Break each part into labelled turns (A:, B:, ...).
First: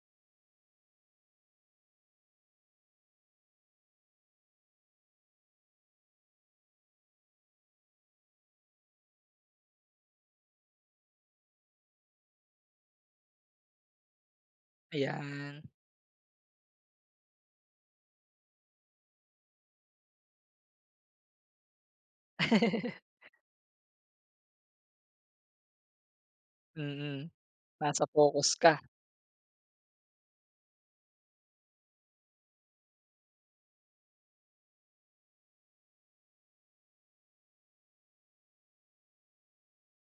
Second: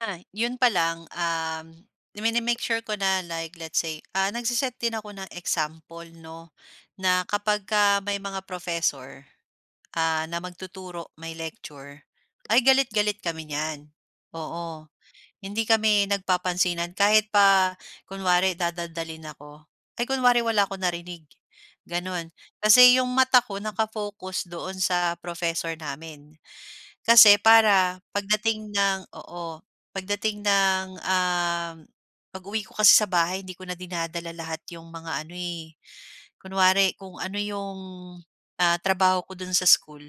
A: Ay, yun pa lang, um, mini-make sure ko na like let's say, ah, nag-se-set din ako ng example, 'no? Na kapagka may mga professor, ah, na magtuturo may lecture ay galit-galit kami niyan, oo. Hindi
B: Ayan
A: kami nagpapansinan kahit pa kunwari dadaldalin ako, ay kunwari wala akong narinig gano'n. Kasi 'yong mata ko naka-focus doon sa professor namin
B: Mm.
A: kasi para
B: Nasa focus
A: pagdating
B: ka.
A: ng oo, pagdating ng, um pag-uwi ko kasi sa bahay hindi ko na dinadala lahat 'yong mga ano, eh, kunwari kung ano 'yong, ah, trabaho ko do'n sa school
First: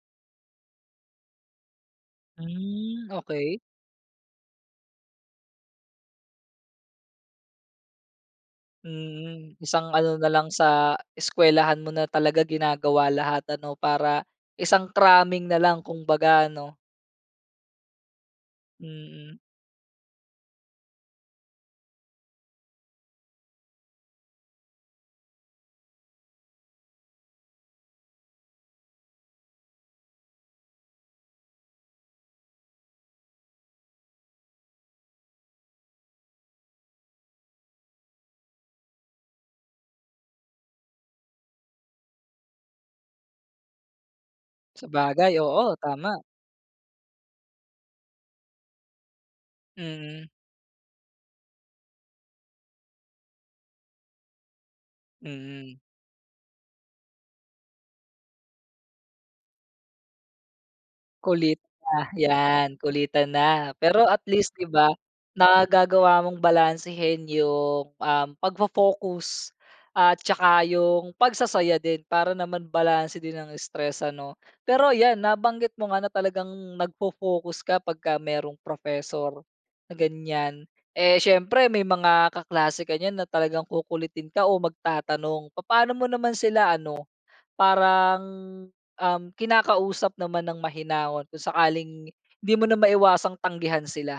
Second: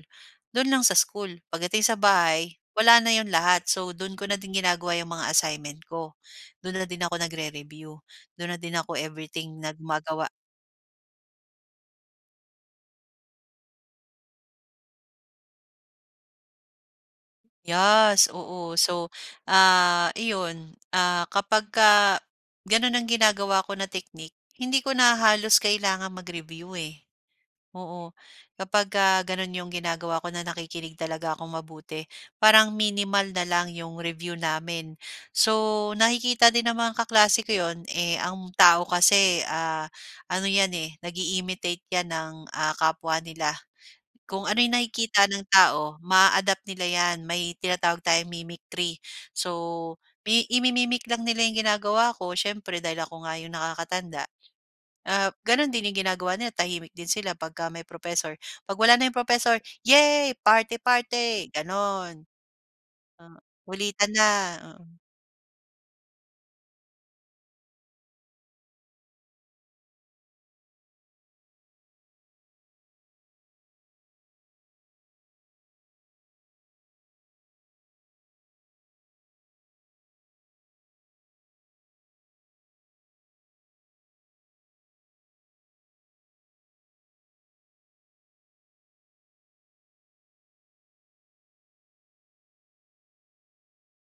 A: do'n lang sa school. Pagdating sa bahay wala
B: Hmm,
A: na 'yon
B: okey.
A: lahat. So, do'n ko na din ginagawa 'yong mga assignment ko, do'n na din ako nagre-review. Do'n na din ako everything
B: Mm.
A: nag
B: Isang ano
A: magawa.
B: na lang sa eskwelahan mo na talaga ginagawa lahat ano para isang cramming na lang kumbaga ano?
A: Yes, oo. So,
B: Mm.
A: ah, iyon, ah, kapagka gano'n ang ginagawa ko na technique, hindi ko na halos kailangang mag-review, eh, oo. Kapag ka gano'n yung ginagawa ko na nakikinig talaga akong mabuti parang minimal na lang yung review namin. So. nakikita din ng mga kaklase ko yun, eh, ang tao kasi, ah, ano yan, eh, nag-i-imitate yan ng, ah, kapwa nila. Kung ano yung nakikita
B: Sabagay,
A: ng
B: oo
A: tao
B: tama.
A: ma-a-adapt nila yan. May tinatawag tayong mimicry. So,
B: Mm.
A: mi imi-mic lang nila yung ginagawa ko siyempre dahil ako nga yung nakakatanda, ap gano'n
B: Mm.
A: din yung ginagawa nila tahimik din sila pagka may professor, pag wala na yung profesor, "Yehey! Party-party,"
B: Kulitta
A: ganon.
B: 'yan kulitan
A: Tama,
B: na. Pero
A: kulitan
B: at
A: na,
B: least, 'di ba,
A: oo.
B: nagagawa mong balansehin yung, um, pagfo-focus at tsaka yung pagsasaya din. Para naman balanse din ang stress ano? Pero yan nabanggit mo nga na talagang nagfo-focus kapag ka merong professor na ganyan, eh, siyempre may mga kaklase ka niyan na talagang kukulitin ka o magtatanong papaano mo naman sila ano parang, um, kinakausap naman ng mahinahon kung sakaling hindi mo na maiwasang tanggihan sila?